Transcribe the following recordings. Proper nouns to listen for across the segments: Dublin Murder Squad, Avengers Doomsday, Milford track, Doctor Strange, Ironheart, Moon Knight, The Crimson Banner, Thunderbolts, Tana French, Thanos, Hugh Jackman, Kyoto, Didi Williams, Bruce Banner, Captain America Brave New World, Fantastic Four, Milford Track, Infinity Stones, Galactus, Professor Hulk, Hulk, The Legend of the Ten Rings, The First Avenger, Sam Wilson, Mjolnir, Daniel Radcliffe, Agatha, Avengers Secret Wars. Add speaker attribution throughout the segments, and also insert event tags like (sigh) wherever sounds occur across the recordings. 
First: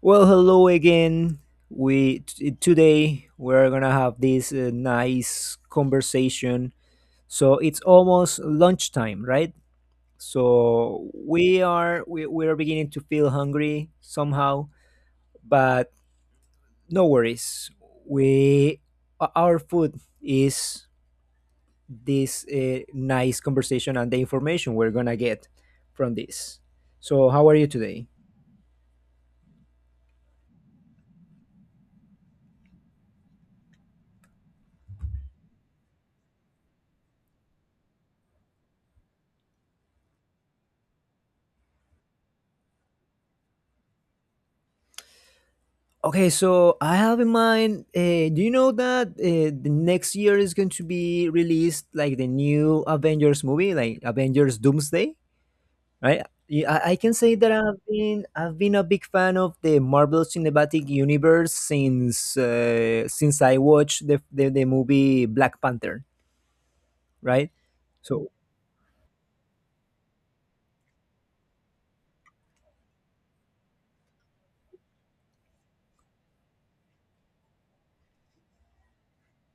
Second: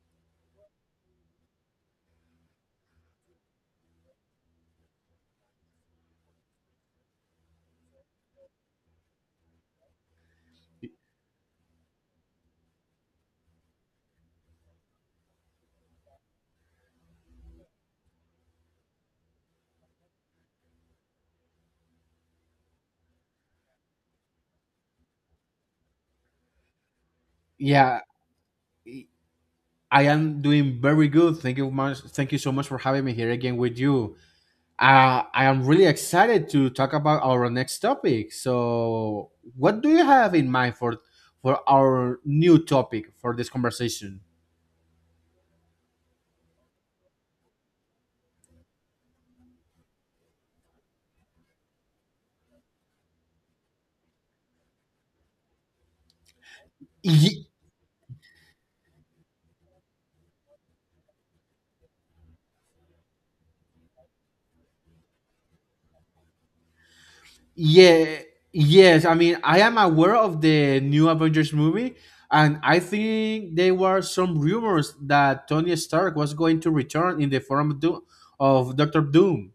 Speaker 1: Well, hello again. Today we're gonna have this nice conversation. So it's almost lunchtime, right? So we are beginning to feel hungry somehow, but no worries. We our food is this nice conversation and the information we're gonna get from this. So how are you
Speaker 2: Yeah,
Speaker 1: today?
Speaker 2: I am doing very good. Thank you much. Thank you so much for having me here again with you. I am really excited to talk about our next topic. So, what do you have in mind for our new topic for this conversation?
Speaker 1: Okay, so I have in mind. Do you know that the next year is going to be released like the new Avengers movie, like Avengers Doomsday, right? Yeah, I can say
Speaker 2: Ye-
Speaker 1: that I've been a big fan of the Marvel Cinematic Universe since I watched the movie Black Panther, right?
Speaker 2: yeah,
Speaker 1: So
Speaker 2: yes. I mean, I am aware of the new Avengers movie, and I think there were some rumors that Tony Stark was going to return in the form of, of Doctor Doom.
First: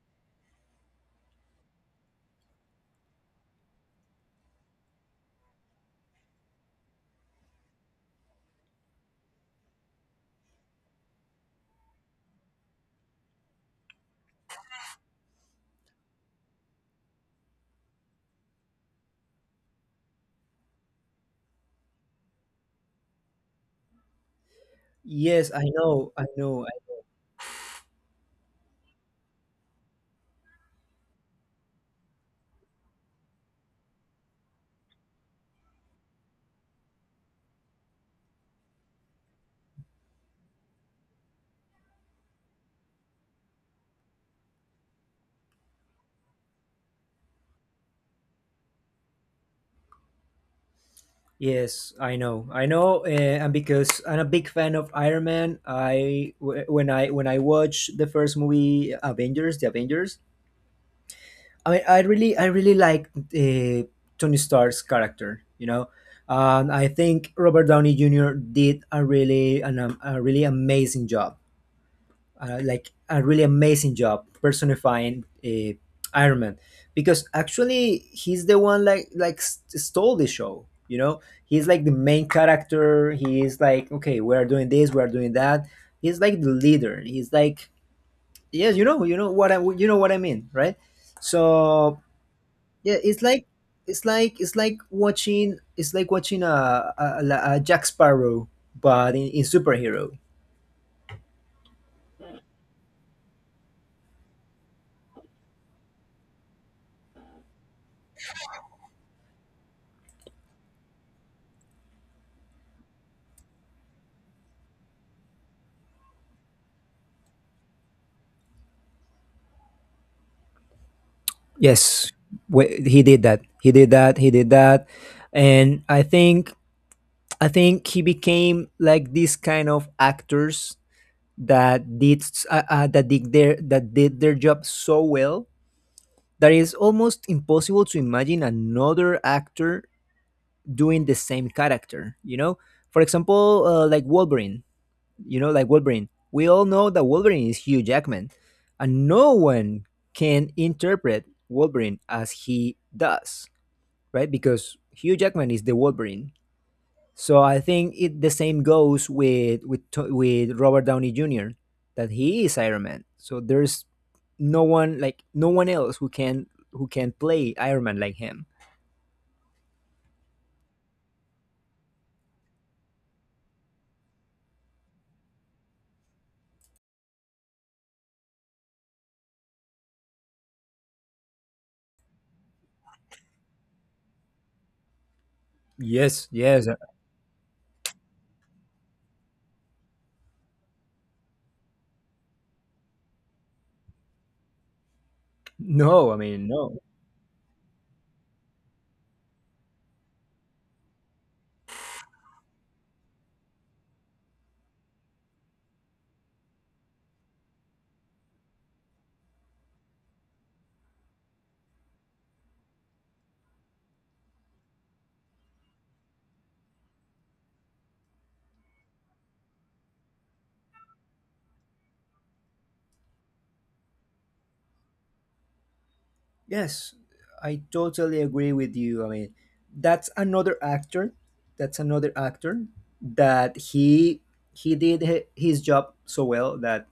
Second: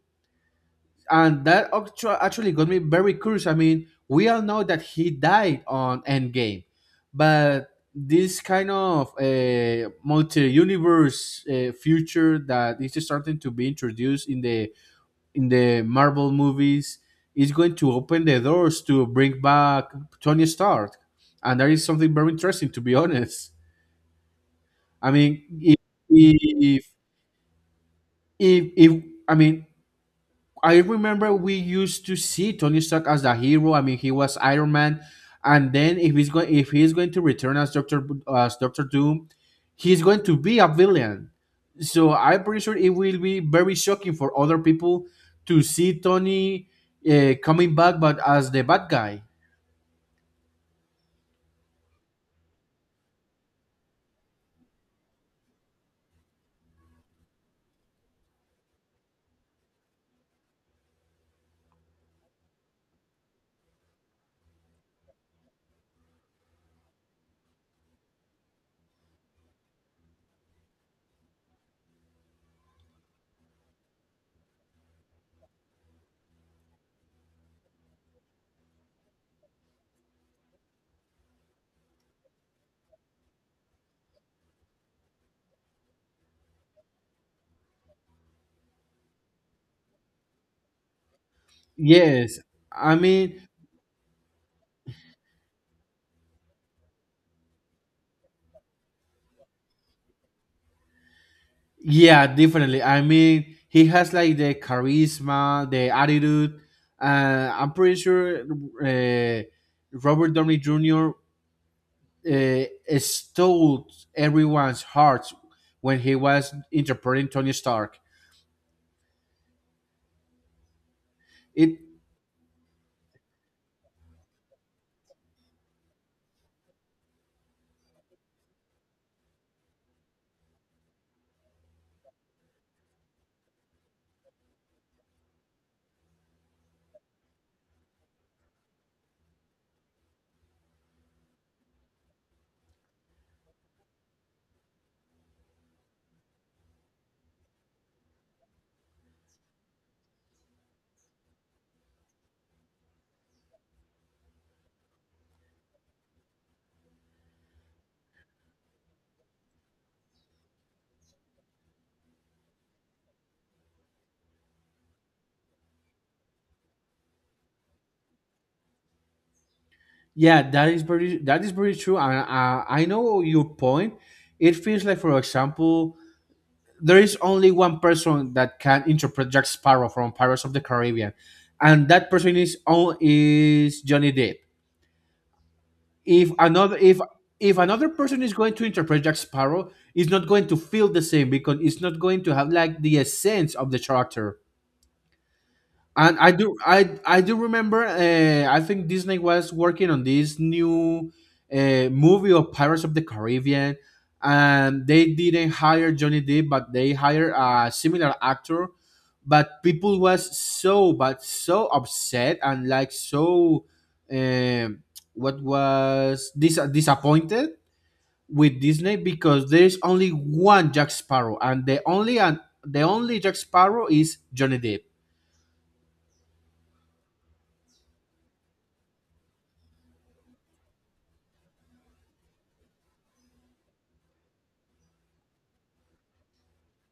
Speaker 2: And that actually got me very curious. I mean, we all know that he died on Endgame, but this kind of multi-universe future that is starting to be introduced in the Marvel movies is going to open the doors to bring back Tony Stark, and that is something very interesting. To be honest, I mean,
Speaker 1: yes, I know, I know.
Speaker 2: if if I mean, I remember we used to see Tony Stark as the hero. I mean, he was Iron Man, and then if he's going to return as as Doctor Doom, he's going to be a villain. So I'm pretty sure it will be very shocking for other people to see Tony coming back, but as the bad guy.
Speaker 1: Yes, I know. I know, and because I'm a big fan of Iron Man, I w- when I watched the first movie Avengers, the Avengers, I mean, I really like Tony Stark's character, you know. And I think Robert Downey Jr. did a really amazing job like a really amazing job personifying Iron Man because actually he's the one stole the show. You know, he's like the main character. He is like, okay, we are doing this, we are doing that. He's like the leader. He's like, yes, you know what I mean, right? So
Speaker 2: Yes,
Speaker 1: yeah,
Speaker 2: I
Speaker 1: it's
Speaker 2: mean
Speaker 1: like it's like it's like watching a Jack Sparrow, but in superhero.
Speaker 2: Yeah, definitely. I mean, he has like the charisma, the attitude. I'm pretty sure uh, Robert Downey Jr. Uh, stole everyone's hearts when he was interpreting Tony Stark. It,
Speaker 1: Yes, he did that. He did that. He did that, and I think he became like these kind of actors that did their that did their job so well that it's almost impossible to imagine another actor doing the same character. You know, for example, like Wolverine. You know, like Wolverine. We all know that Wolverine is Hugh Jackman, and no one can interpret Wolverine as he does, right? Because Hugh Jackman is the Wolverine. So I think it the same goes with Robert Downey Jr. that he is Iron Man. So there's no one, like no one else who can play Iron Man like him.
Speaker 2: yeah, that is very true. And I know your point. It feels like, for example, there is only one person that can interpret Jack Sparrow from Pirates of the Caribbean, and that person is on is Johnny Depp.
Speaker 1: Yes,
Speaker 2: if
Speaker 1: yes,
Speaker 2: another if if another person is going to interpret Jack Sparrow, it's not going to feel the same because it's not going to have like the essence of the character.
Speaker 1: no, I
Speaker 2: And
Speaker 1: mean no.
Speaker 2: I do remember. I think Disney was working on this new movie of Pirates of the Caribbean, and they didn't hire Johnny Depp, but they hired a similar actor. But people was so, but so upset and like so, um, what was disappointed with Disney because there's only one Jack Sparrow, and the only Jack Sparrow is Johnny Depp.
Speaker 1: Yes, I totally agree with you. I mean, that's another actor. That's another actor that he did his job so well that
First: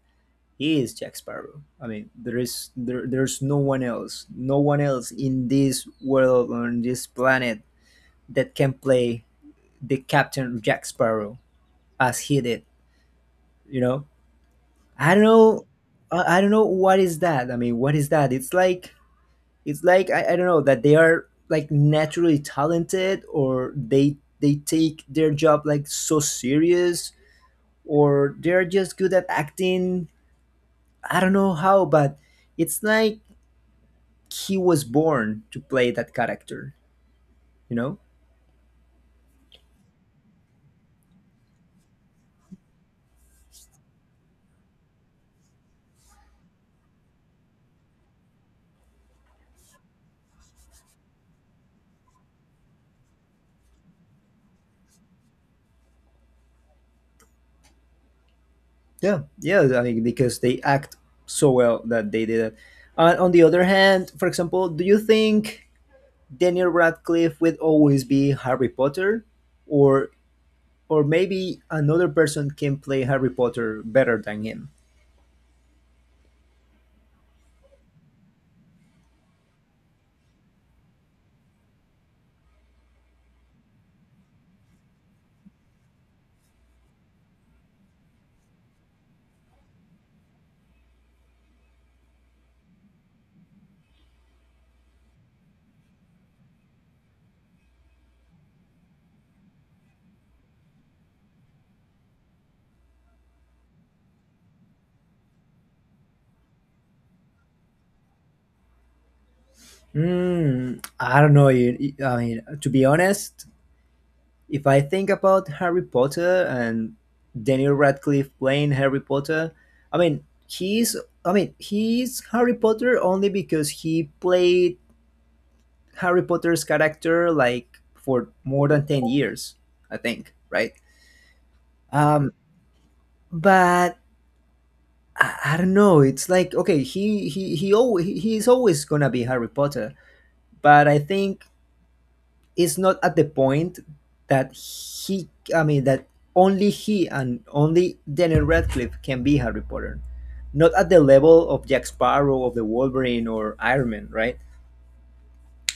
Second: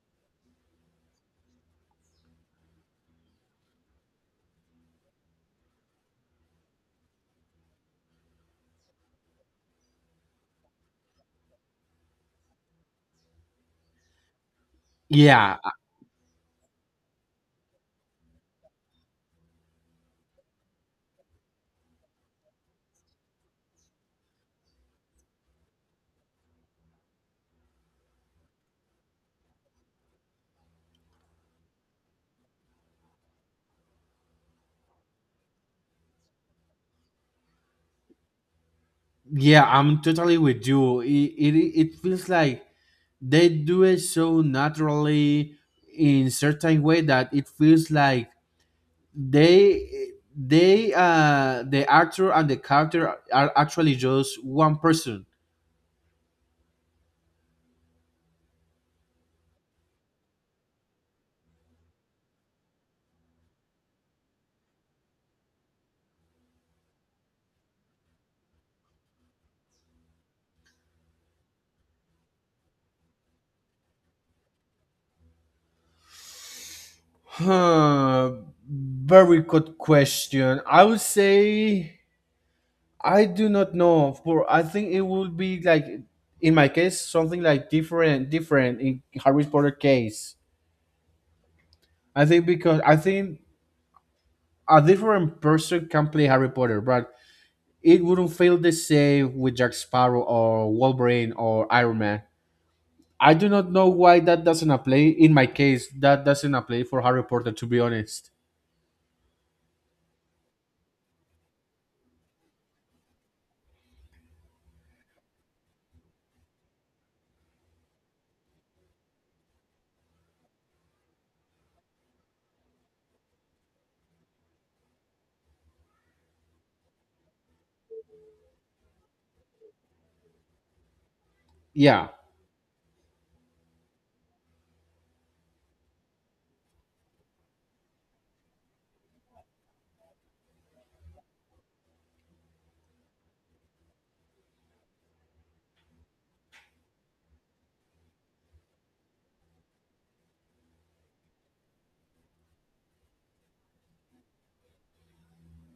Speaker 1: he is Jack Sparrow. I mean, there's no one else, no one else in this world or on this planet that can play the Captain Jack Sparrow as he did. You know, I don't
Speaker 2: Yeah,
Speaker 1: know, I don't know what is that. I mean, what is that? It's like I don't know that they are like naturally talented or they take their job like so serious or they're just good at acting. I don't know how, but it's like he was born to play that character. You know?
Speaker 2: yeah, I'm totally with you. It feels like they do it so naturally in certain way that it feels like they they the actor and the character are actually just one person.
Speaker 1: Yeah. Yeah, I mean because they act so well that they did it. On the other hand, for example, do you think Daniel Radcliffe would always be Harry Potter, or or maybe another person can play Harry Potter better than him?
Speaker 2: Huh, very good question. I would say I do not know. For I think it would be like in my case something like different, different in Harry Potter case. I think a different person can play Harry Potter, but it wouldn't feel the same with Jack Sparrow or Wolverine or Iron Man. I do not know why that doesn't apply. In my case, that doesn't apply for Harry Potter, to be honest.
Speaker 1: Mm, I don't know. I mean, to be honest, if I think about Harry Potter and Daniel Radcliffe playing Harry Potter, I mean, he's I mean, he's Harry Potter only because he played Harry Potter's character like for more than 10 years, I think, right?
Speaker 2: Yeah,
Speaker 1: Um, but I don't know. It's like okay, he's always gonna be Harry Potter, but I think is not at the point that he, I mean, that only he and only Daniel Radcliffe can be Harry Potter. Not at the level of Jack Sparrow, of the Wolverine, or Iron Man, right?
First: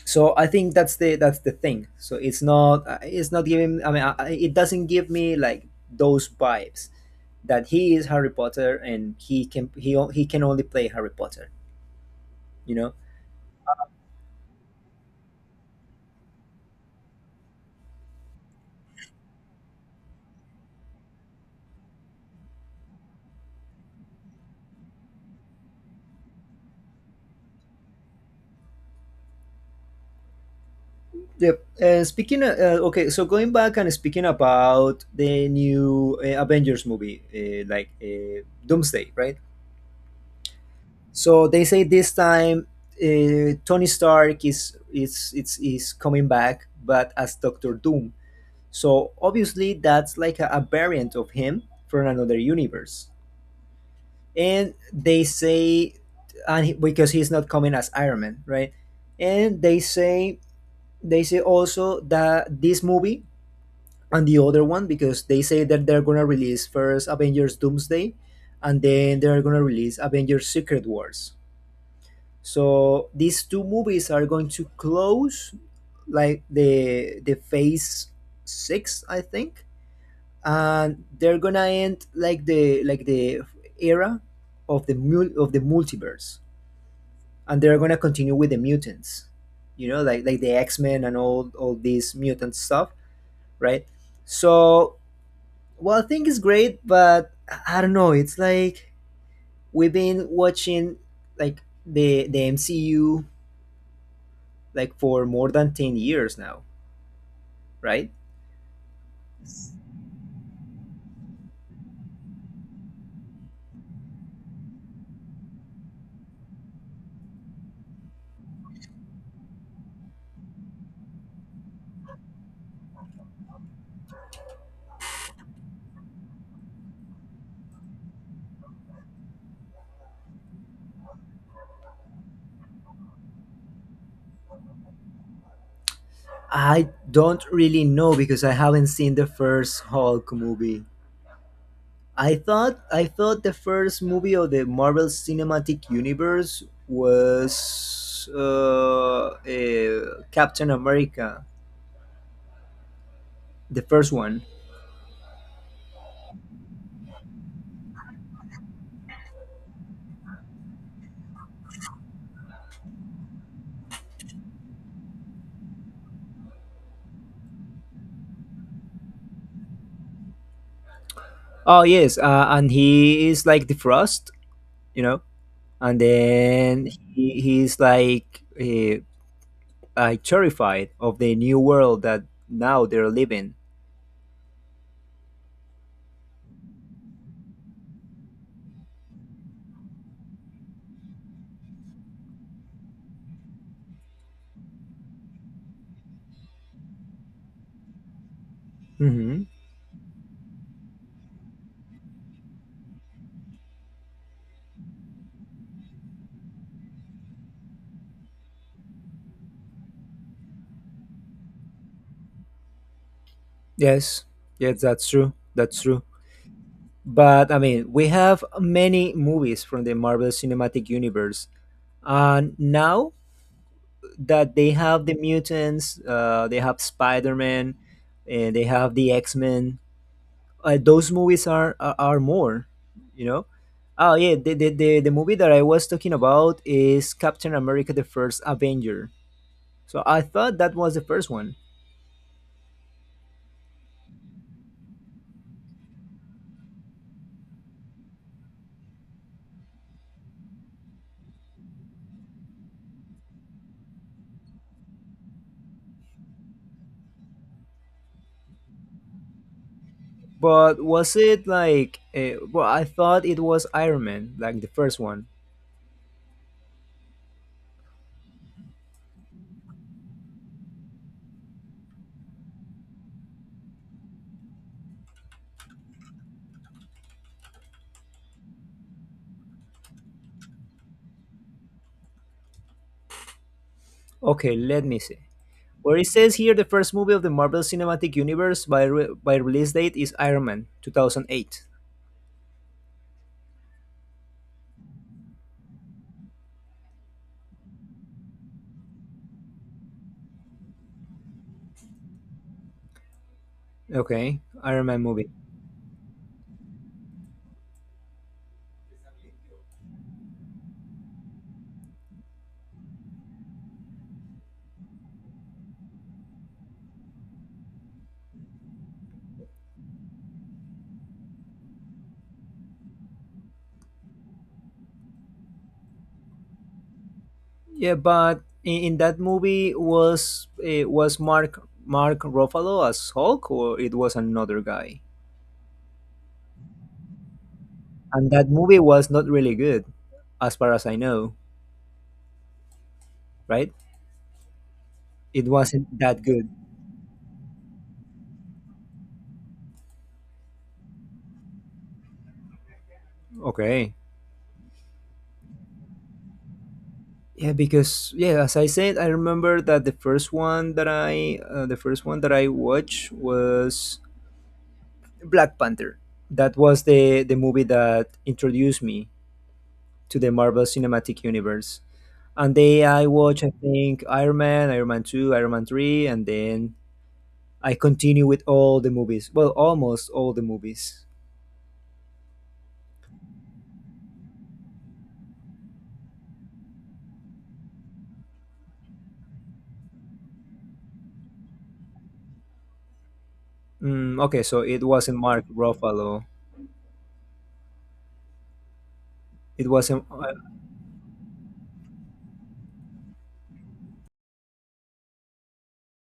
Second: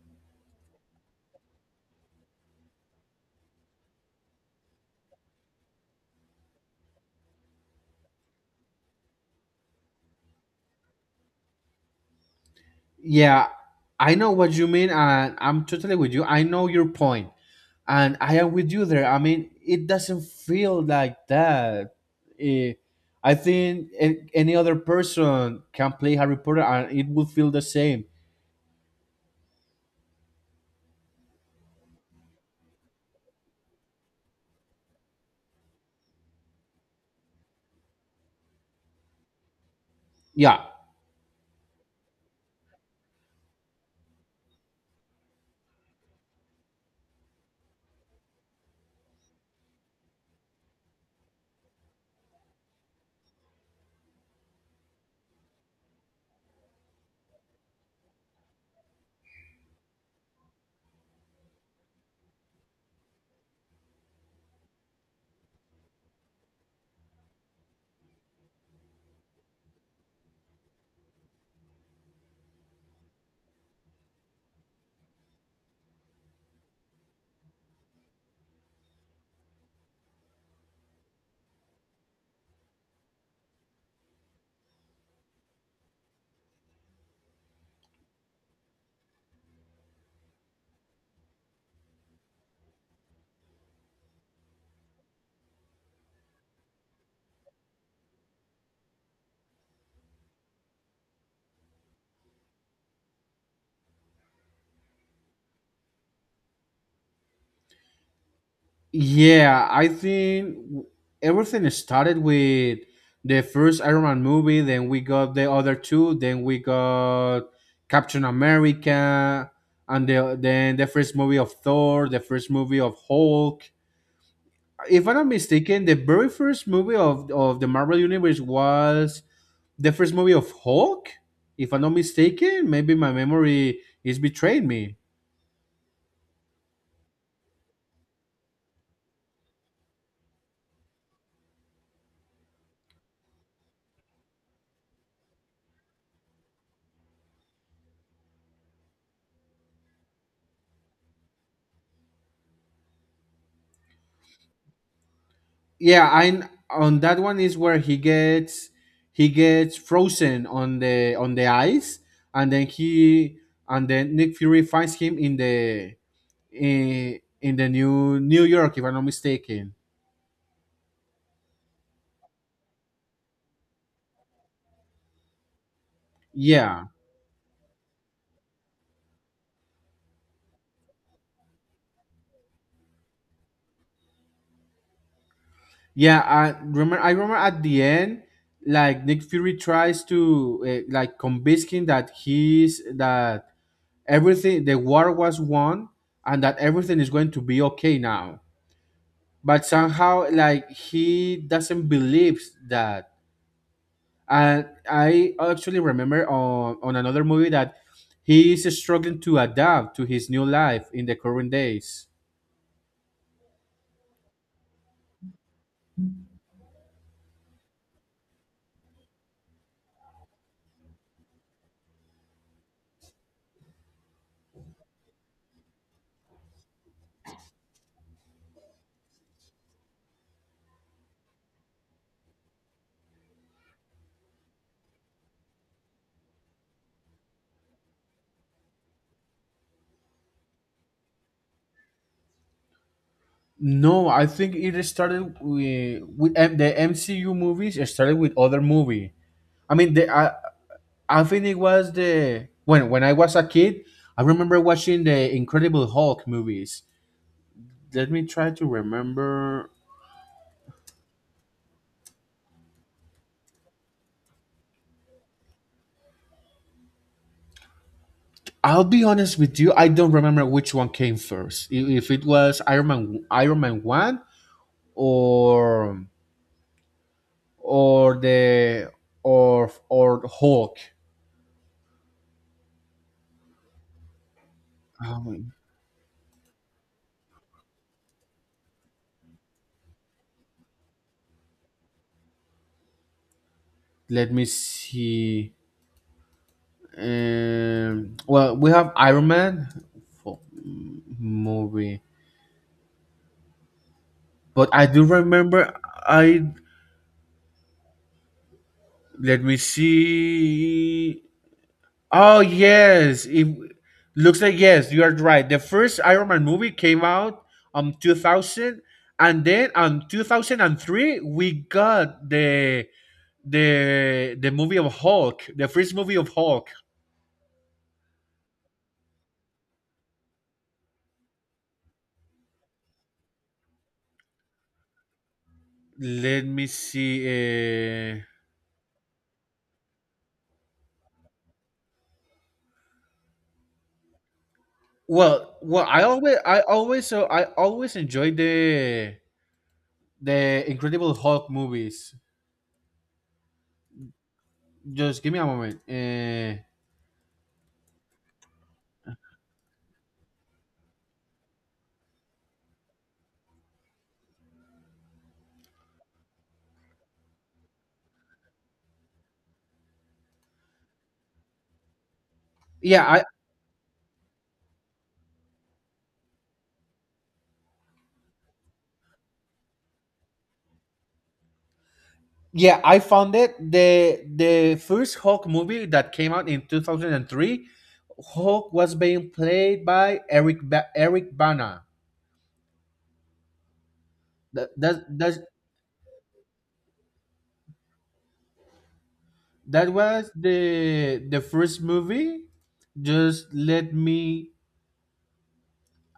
Speaker 1: So I think that's the thing. So it's not giving. I mean, it doesn't give me like those vibes that he is Harry Potter and he can only play Harry Potter. You know,
Speaker 2: yeah, I know what you mean, and I'm totally with you. I know your point, and I am with you there. I mean, it doesn't feel like that. Eh, I think any other person can play Harry Potter, and it would feel the same.
Speaker 1: yep. And speaking, okay, so going back and speaking about the new Avengers movie, like Doomsday, right?
Speaker 2: Yeah,
Speaker 1: So they say this time Tony Stark is coming back, but as Doctor Doom. So obviously that's like a variant of him from another universe. And they say, and he, because he's not coming as Iron Man, right? And they say also that this movie and the other one, because they say that they're gonna release first Avengers Doomsday, and then they're gonna release Avengers Secret Wars. So these two movies are going to close like the phase 6, I think, and they're gonna end like the era of the multiverse, and they're gonna continue with the mutants, you know, like the X Men and all these mutant stuff, right? So well, I think it's great, but I don't know. It's like we've been watching like the MCU like for more than 10 years now, right?
Speaker 2: yeah, I think everything started with the first Iron Man movie, then we got the other two, then we got Captain America, and then the first movie of Thor, the first movie of Hulk. If I'm not mistaken, the very first movie of the Marvel Universe was the first movie of Hulk. If I'm not mistaken, maybe my memory is betraying me.
Speaker 1: I don't really know because I haven't seen the first Hulk movie. I thought the first movie of the Marvel Cinematic Universe was Captain America, the first one.
Speaker 2: Yeah, I on that one is where he gets frozen on the ice, and then he, and then Nick Fury finds him in the in the New York, if I'm not mistaken.
Speaker 1: Oh yes, and he is like the Frost, you know. And
Speaker 2: Yeah,
Speaker 1: then he's like terrified of the new world that now they're living.
Speaker 2: yeah, I remember at the end, like, Nick Fury tries to like convince him that he's that everything, the war was won, and that everything is going to be okay now,
Speaker 1: Hmm.
Speaker 2: but somehow like he doesn't believe that. And I actually remember on another movie that he is struggling to adapt to his new life in the current days.
Speaker 1: Yes, yes, that's true. That's true. But I mean, we have many movies from the Marvel Cinematic Universe, and now that they have the mutants, they have Spider Man, and they have the X Men. Uh, those movies are, are more, you know. Oh yeah, the movie that I was talking about is Captain America the First Avenger, so I thought that was the first one.
Speaker 2: No, I think it started with the MCU movies. It started with other movie. i mean the i, I think it was the when I was a kid. I remember watching the Incredible Hulk movies. Let me try to remember.
Speaker 1: But was it like, well, I thought it was Iron Man, like the first one.
Speaker 2: I'll be honest with you. I don't remember which one came first. If it was Iron Man, Iron Man One, or or the or Hulk.
Speaker 1: Okay, let me see.
Speaker 2: Um,
Speaker 1: Where it says here the first movie of the Marvel Cinematic Universe by by release date is Iron Man 2008.
Speaker 2: let me see. Well, we have Iron Man for movie,
Speaker 1: Okay,
Speaker 2: but
Speaker 1: Iron
Speaker 2: I
Speaker 1: Man
Speaker 2: do
Speaker 1: movie.
Speaker 2: remember. I let me see. Oh yes, it looks like yes, you are right. The first Iron Man movie came out 2000, and then on 2003 we got the movie of Hulk, the first movie of Hulk.
Speaker 1: Yeah, but in that movie was, eh, was Mark Ruffalo as Hulk, or it was another guy?
Speaker 2: Let me see. uh,
Speaker 1: And that movie was not really good, as far as I know, right? It
Speaker 2: well
Speaker 1: wasn't
Speaker 2: I
Speaker 1: that
Speaker 2: always
Speaker 1: good.
Speaker 2: I always enjoy the Incredible Hulk movies.
Speaker 1: Okay.
Speaker 2: Just give me a moment.
Speaker 1: Yeah, because yeah, as I said, I remember that the first one that I watched was Black Panther. That was the movie that introduced me to the Marvel Cinematic Universe. And then I
Speaker 2: Yeah,
Speaker 1: watch, I think, Iron Man, Iron Man 2, Iron Man 3, and then I continue with all the movies. Well, almost all the movies.
Speaker 2: yeah, I found it, the first Hulk movie that came out in 2003. Hulk was being played by Eric Bana.
Speaker 1: Mm, okay, so
Speaker 2: That
Speaker 1: it
Speaker 2: that
Speaker 1: wasn't Mark
Speaker 2: that
Speaker 1: Ruffalo. It
Speaker 2: that
Speaker 1: wasn't.
Speaker 2: was the first movie. Just let me,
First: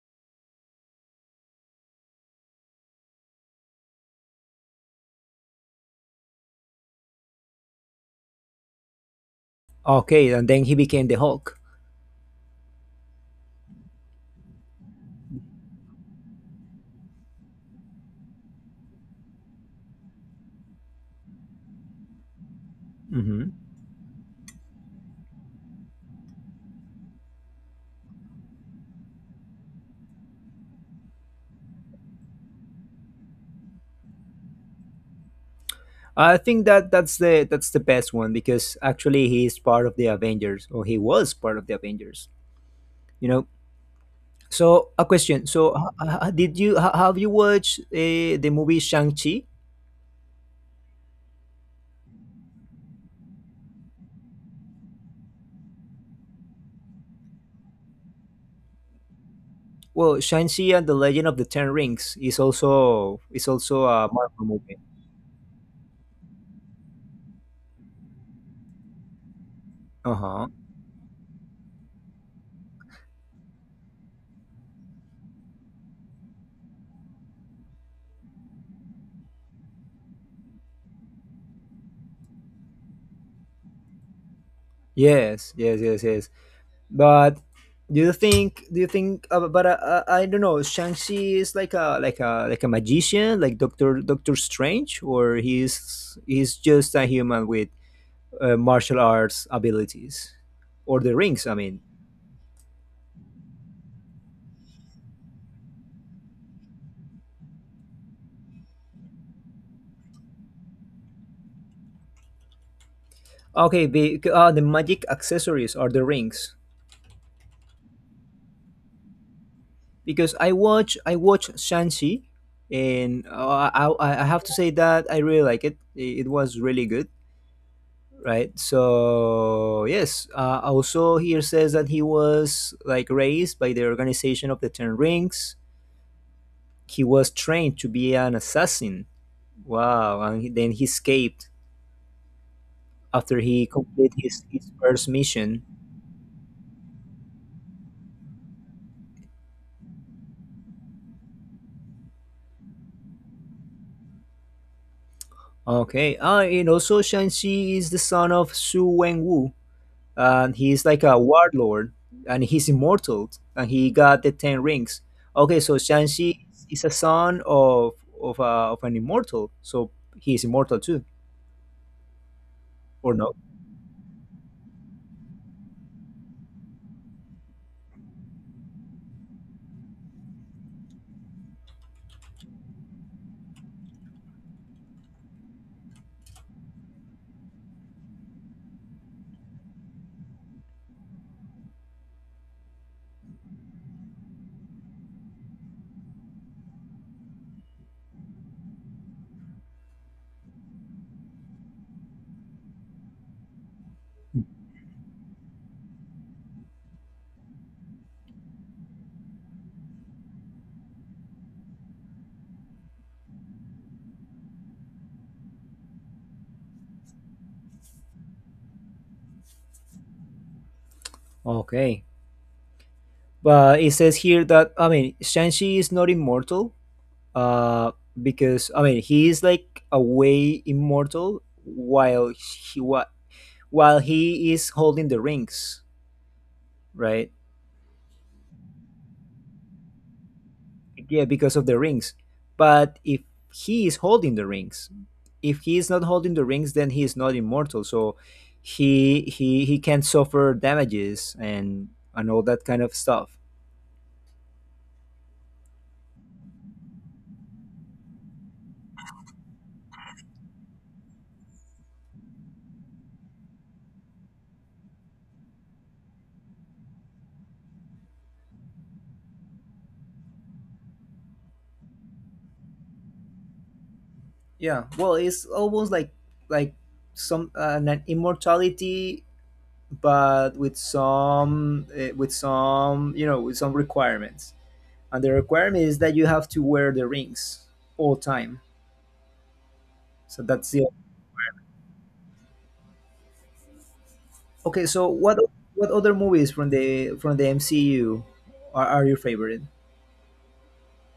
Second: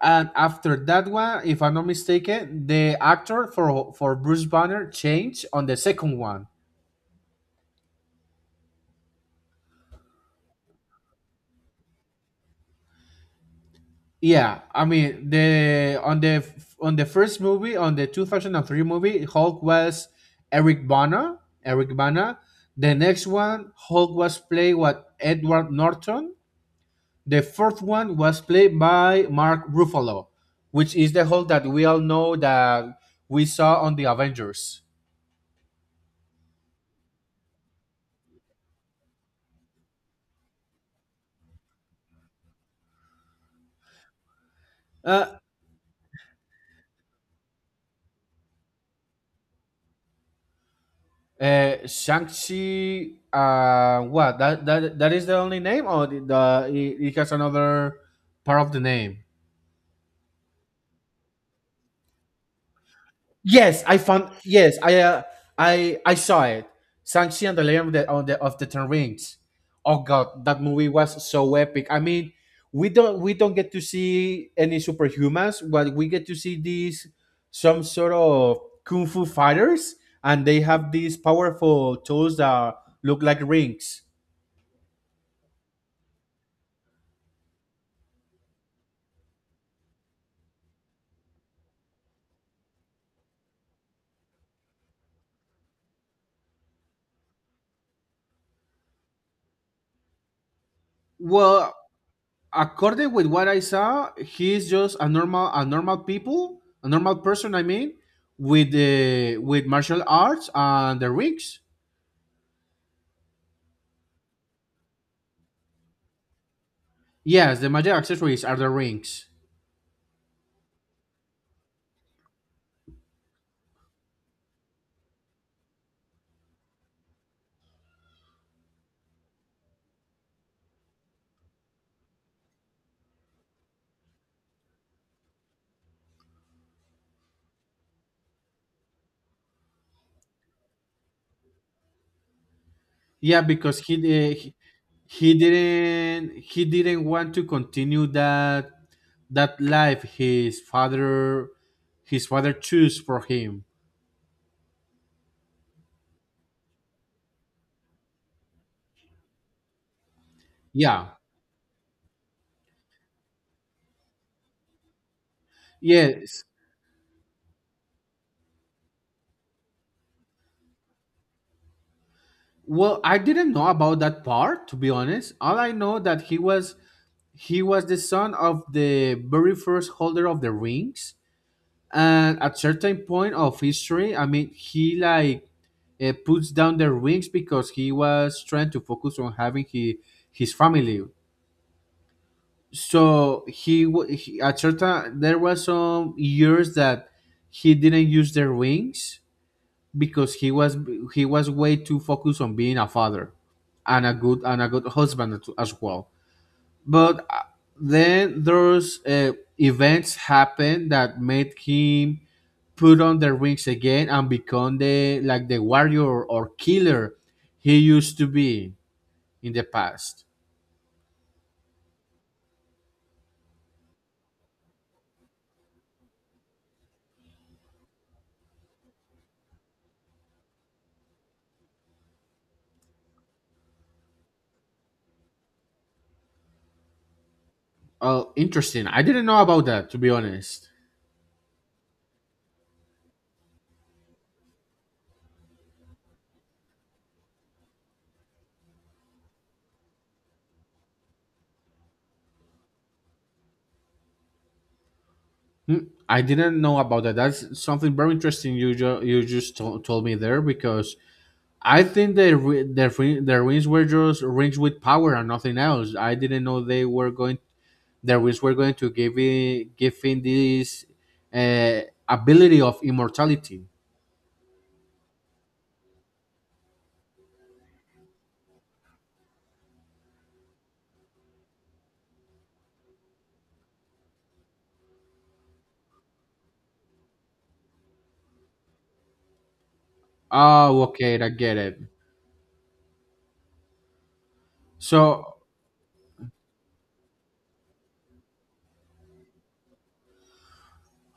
Speaker 2: and after that one, if I'm not mistaken, the actor for Bruce Banner changed on the second one.
Speaker 1: Okay, and then he became the Hulk.
Speaker 2: Yeah, I mean the on the on the first movie, on the 2003 movie, Hulk was Eric Bana. The next
Speaker 1: Hmm.
Speaker 2: one Hulk was played what Edward Norton. The fourth one was played by Mark Ruffalo, which is the Hulk that we all know that we saw on the Avengers.
Speaker 1: I think that that's the best one because actually he is part of the Avengers, or he was part of the Avengers. You know. So a
Speaker 2: Uh,
Speaker 1: question. So have you watched the movie Shang Chi?
Speaker 2: Shang-Chi, what? That is the only name, or the, it has another part of the name?
Speaker 1: Well, Shang-Chi and the Legend of the Ten Rings is
Speaker 2: Yes,
Speaker 1: also
Speaker 2: I
Speaker 1: a
Speaker 2: found.
Speaker 1: Marvel movie.
Speaker 2: Yes, I saw it. Sanchi and the Legend of the of the Ten Rings. Oh god,
Speaker 1: Uh-huh.
Speaker 2: that movie was so epic. I mean, we don't get to see any superhumans, but we get to see these some sort of kung fu fighters, and they have these powerful tools that look like rings.
Speaker 1: Yes, yes, yes, yes. But do you think, but I don't know, Shang-Chi is like a like a magician, like Doctor Strange, or he's just a human with martial arts abilities or the rings, I
Speaker 2: Well,
Speaker 1: mean.
Speaker 2: according with what I saw, he's just a normal people, a normal person. I mean, with the with martial arts and the rings.
Speaker 1: Okay, the magic accessories are the rings.
Speaker 2: Yes, the magic accessories are the rings.
Speaker 1: Because I watch Shang-Chi and I have to say that I really like it. It was really good, right? So yes, also here says that he was like raised by the organization of the Ten Rings. He was trained to be an assassin. Wow, and then he escaped after
Speaker 2: Yeah,
Speaker 1: he
Speaker 2: because
Speaker 1: completed his first mission.
Speaker 2: he didn't want to continue that life his father chose for him.
Speaker 1: Okay, ah, and also Shang-Chi is the son of Su Wen, and he's like
Speaker 2: Yeah.
Speaker 1: a warlord, and he's immortal, and he got the 10 rings. Okay, so Shang-Chi
Speaker 2: Yes.
Speaker 1: is a son of of an immortal, so he's immortal too,
Speaker 2: Well,
Speaker 1: or
Speaker 2: I
Speaker 1: not?
Speaker 2: didn't know about that part to be honest. All I know that he was the son of the very first holder of the rings, and at certain point of history, I mean, he like, puts down the rings because he was trying to focus on his family. So he, at certain, there was some years that he didn't use the rings because he was way too focused on being a father and a good husband as well. But then those events happened that made him put on the rings again and become the warrior or killer he used to be in the past.
Speaker 1: Okay, but it says here that, I mean, Shang-Chi is not immortal, uh, because, I mean, he is like a way immortal while while he is holding the rings, right?
Speaker 2: Oh, interesting, I didn't know about that, to be honest.
Speaker 1: Yeah, because of the rings. But if he is holding the rings, if he is not holding the rings, then he is not immortal. So he can suffer damages and all that kind of stuff.
Speaker 2: Hmm, I didn't know about that. That's something very interesting you you just told me there, because I think the rings were just rings with power and nothing else. I didn't know they were going, the Reeds were going to give give him this uh, ability of immortality.
Speaker 1: Yeah. Well, it's almost like some, an immortality, but with some, with some, you know, with some requirements. And the requirement is that you have to wear the rings all time. So that's
Speaker 2: Oh,
Speaker 1: the.
Speaker 2: okay, I get it.
Speaker 1: Okay, so
Speaker 2: So,
Speaker 1: what what other movies from the MCU are your favorite?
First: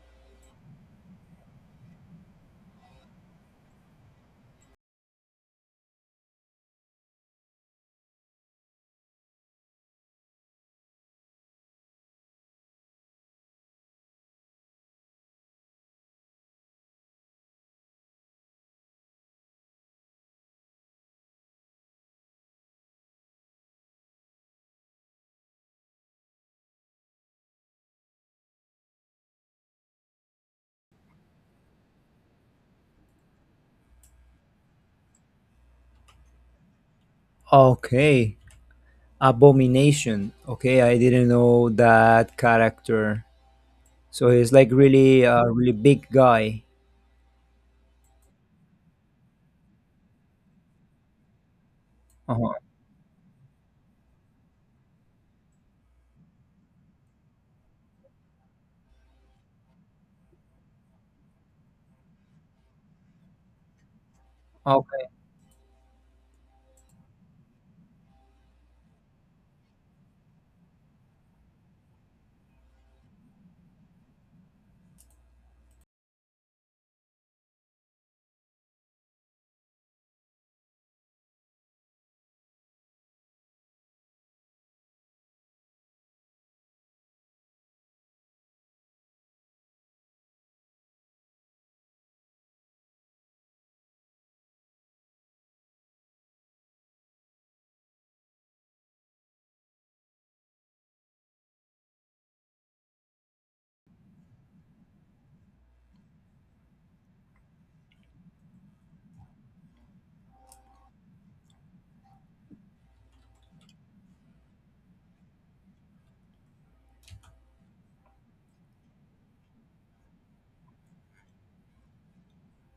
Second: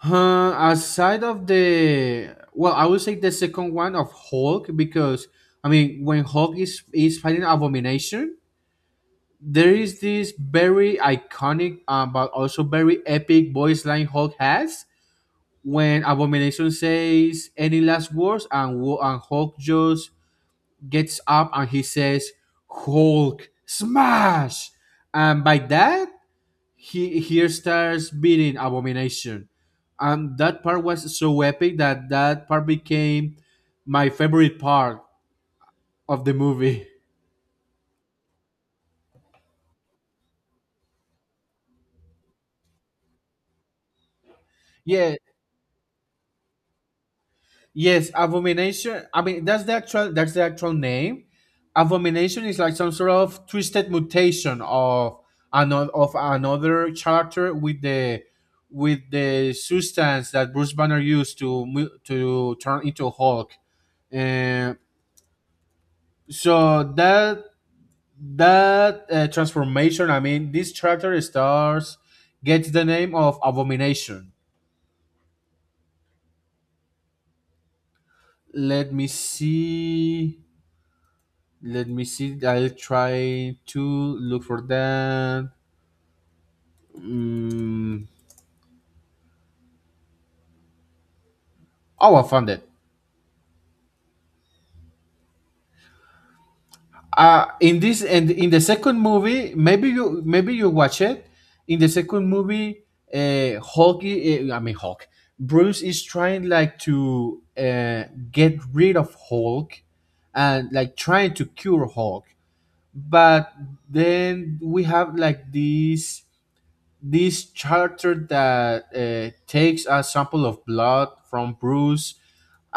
Speaker 2: aside of the, well, I would say the second one of Hulk, because I mean, when Hulk is fighting Abomination, there is this very iconic but also very epic voice line Hulk has when Abomination says any last words, and and Hulk just gets up and he says, "Hulk, smash!" And by that, he starts beating Abomination. And that part was so epic that that part became my favorite part of the movie. (laughs)
Speaker 1: Okay, Abomination. Okay, I didn't know that character. So he's like
Speaker 2: Yeah,
Speaker 1: really a really big guy.
Speaker 2: yes, Abomination. I mean, that's the actual name.
Speaker 1: Uh
Speaker 2: Abomination
Speaker 1: huh.
Speaker 2: is like some sort of twisted mutation of another character with the substance that Bruce Banner used to to turn into Hulk. And
Speaker 1: Okay.
Speaker 2: so that transformation, I mean, this character stars gets the name of Abomination. Let me see. Let me see. I'll try to look for that. Mm, oh, I found it. In this, and in the second movie, maybe you watch it. In the second movie, I mean Hulk. Bruce is trying like to get rid of Hulk, and like trying to cure Hulk. But then we have like this. This charter that takes a sample of blood from Bruce,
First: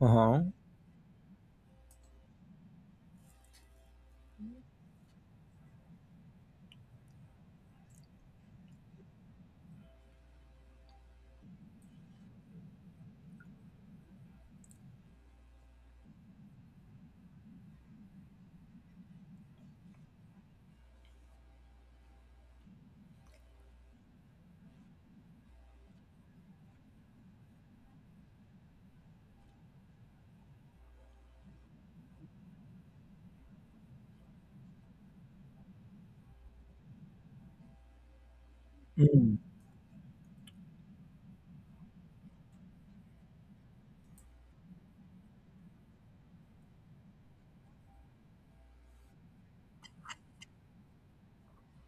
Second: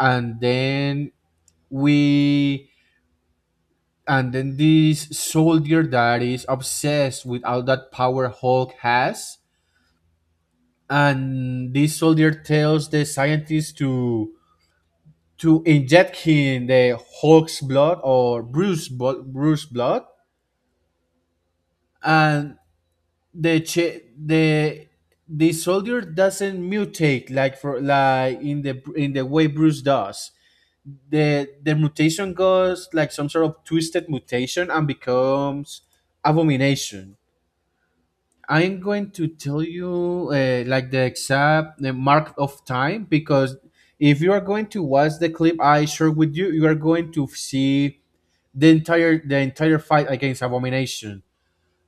Speaker 1: Uh huh.
Speaker 2: then we and then this soldier that is obsessed with all that power Hulk has, and this soldier tells the scientist to inject him the Hulk's blood or Bruce blood, and the the soldier doesn't mutate like for like in the way Bruce does. The mutation goes like some sort of twisted mutation and becomes abomination. I'm going to
Speaker 1: Mm.
Speaker 2: tell you like the exact the mark of time because if you are going to watch the clip I shared with you, you are going to see the entire fight against abomination,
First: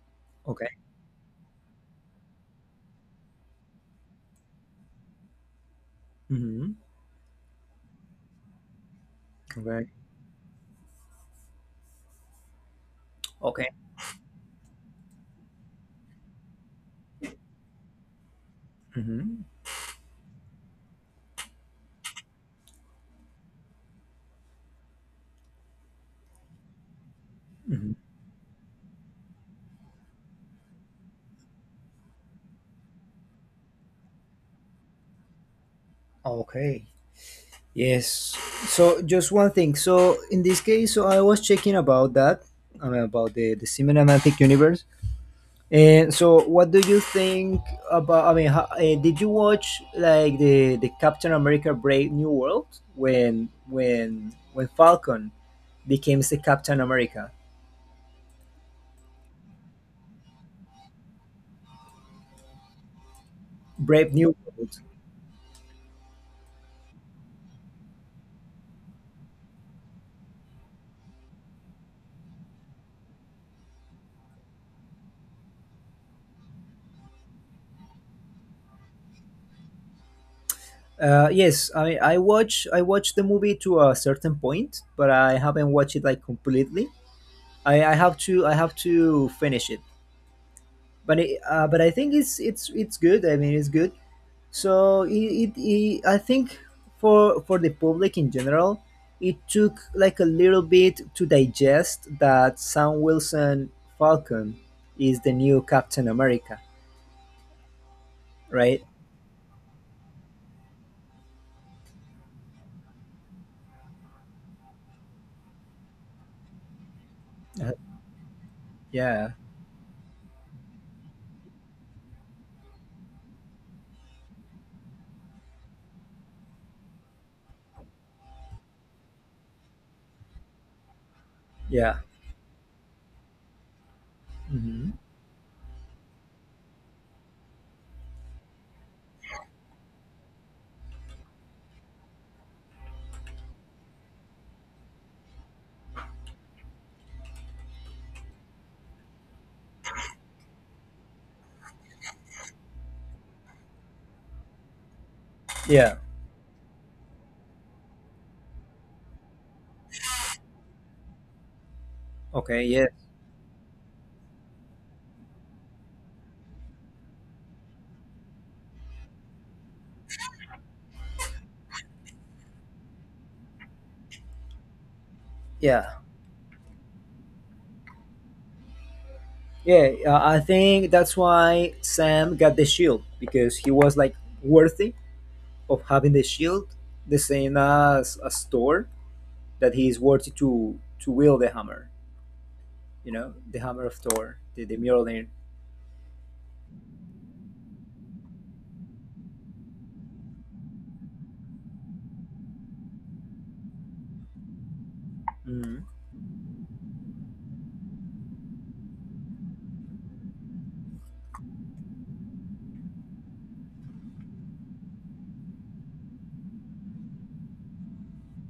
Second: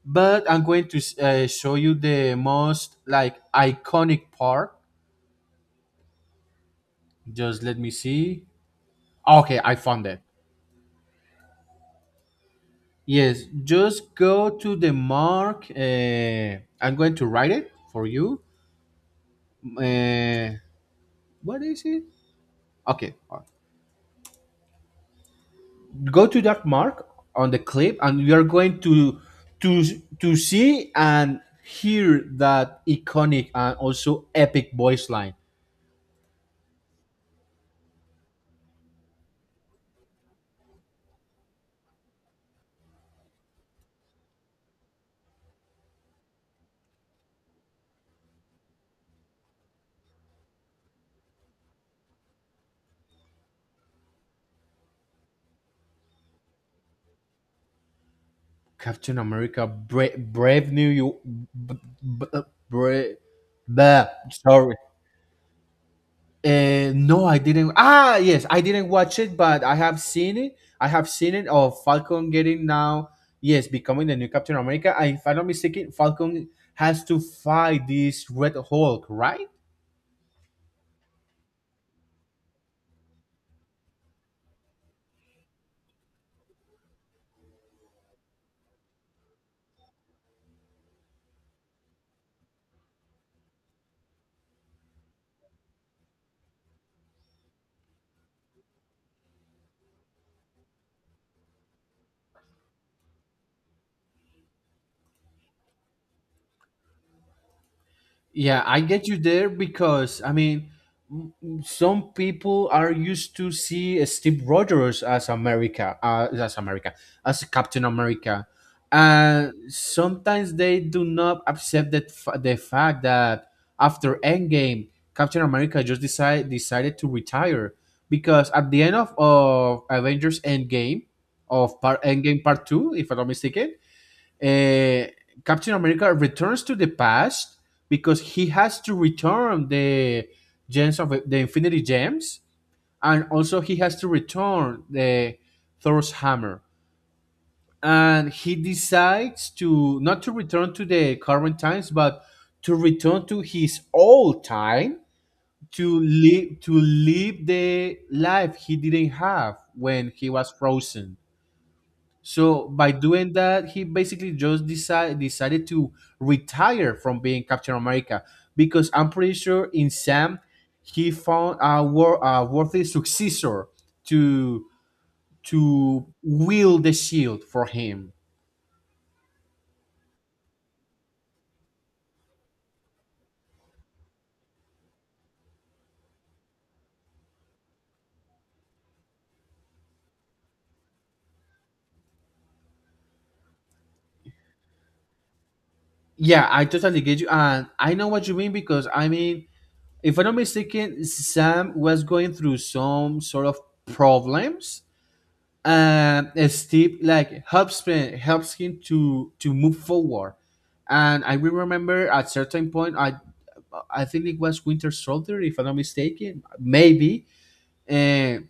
Speaker 2: but I'm
Speaker 1: Okay.
Speaker 2: going to show you the most like iconic part.
Speaker 1: Mm-hmm.
Speaker 2: Just let me see. Okay, I
Speaker 1: Okay.
Speaker 2: found it. Yes,
Speaker 1: Okay.
Speaker 2: just go to the mark. I'm going to write it for you.
Speaker 1: Mm-hmm.
Speaker 2: Uh, what is it? Okay, go to that mark on the
Speaker 1: Mm-hmm.
Speaker 2: clip, and you are going to to see and hear that iconic and also epic voice line.
Speaker 1: Okay. Yes. So just one thing. So in this case, so I was checking about that, I mean, about the cinematic universe. And so, what do you think about? I mean, how, did you watch like the Captain America Brave New World when when Falcon became the Captain America
Speaker 2: Captain America, Brave New York, b- Brave, blah,
Speaker 1: Brave New
Speaker 2: sorry.
Speaker 1: World?
Speaker 2: No, I didn't. Ah, yes, I didn't watch it, but I have seen it. I have seen it of Falcon getting now, yes, becoming the new Captain America. I, if I'm not mistaken, Falcon has to fight this Red Hulk, right?
Speaker 1: Yes, I mean, I watched the movie to a certain point, but I haven't watched it like completely. I have to finish it, but but I think it's good. I mean, it's good. So it I think for the public in general, it took like a little bit to digest that Sam Wilson Falcon is the new Captain America,
Speaker 2: Yeah, I
Speaker 1: right?
Speaker 2: get you there because I mean, some people are used to see Steve Rogers as America, as
Speaker 1: Uh,
Speaker 2: Captain America,
Speaker 1: yeah,
Speaker 2: and sometimes they do not accept that the fact that after Endgame, Captain America just decided to retire because at the end of Avengers Endgame, of
Speaker 1: yeah,
Speaker 2: part Endgame Part Two, if I'm not mistaken,
Speaker 1: hmm
Speaker 2: uh, Captain America returns to the past because he has to return the gems of the Infinity Gems, and also he has to return the Thor's hammer. And he decides to not to return to the current times, but to return to his old time
Speaker 1: yeah.
Speaker 2: to live the life he didn't have when he was frozen.
Speaker 1: Okay,
Speaker 2: So by doing that, he basically just decided to retire from being Captain America because I'm pretty sure in Sam he found a worthy successor to
Speaker 1: yeah,
Speaker 2: to wield the shield for him.
Speaker 1: yeah. I think that's why Sam got the shield because he was like worthy of having the shield, the same as Thor, that he is worthy to wield the hammer. You know, the hammer of Thor, the Mjolnir.
Speaker 2: Yeah, I totally get you, and I know what you mean because I mean, if I'm not mistaken, Sam was going through some sort of problems
Speaker 1: Mm.
Speaker 2: and Steve like helps him to move forward. And I will remember at certain point, I think it was Winter Soldier, if I'm not mistaken, maybe. And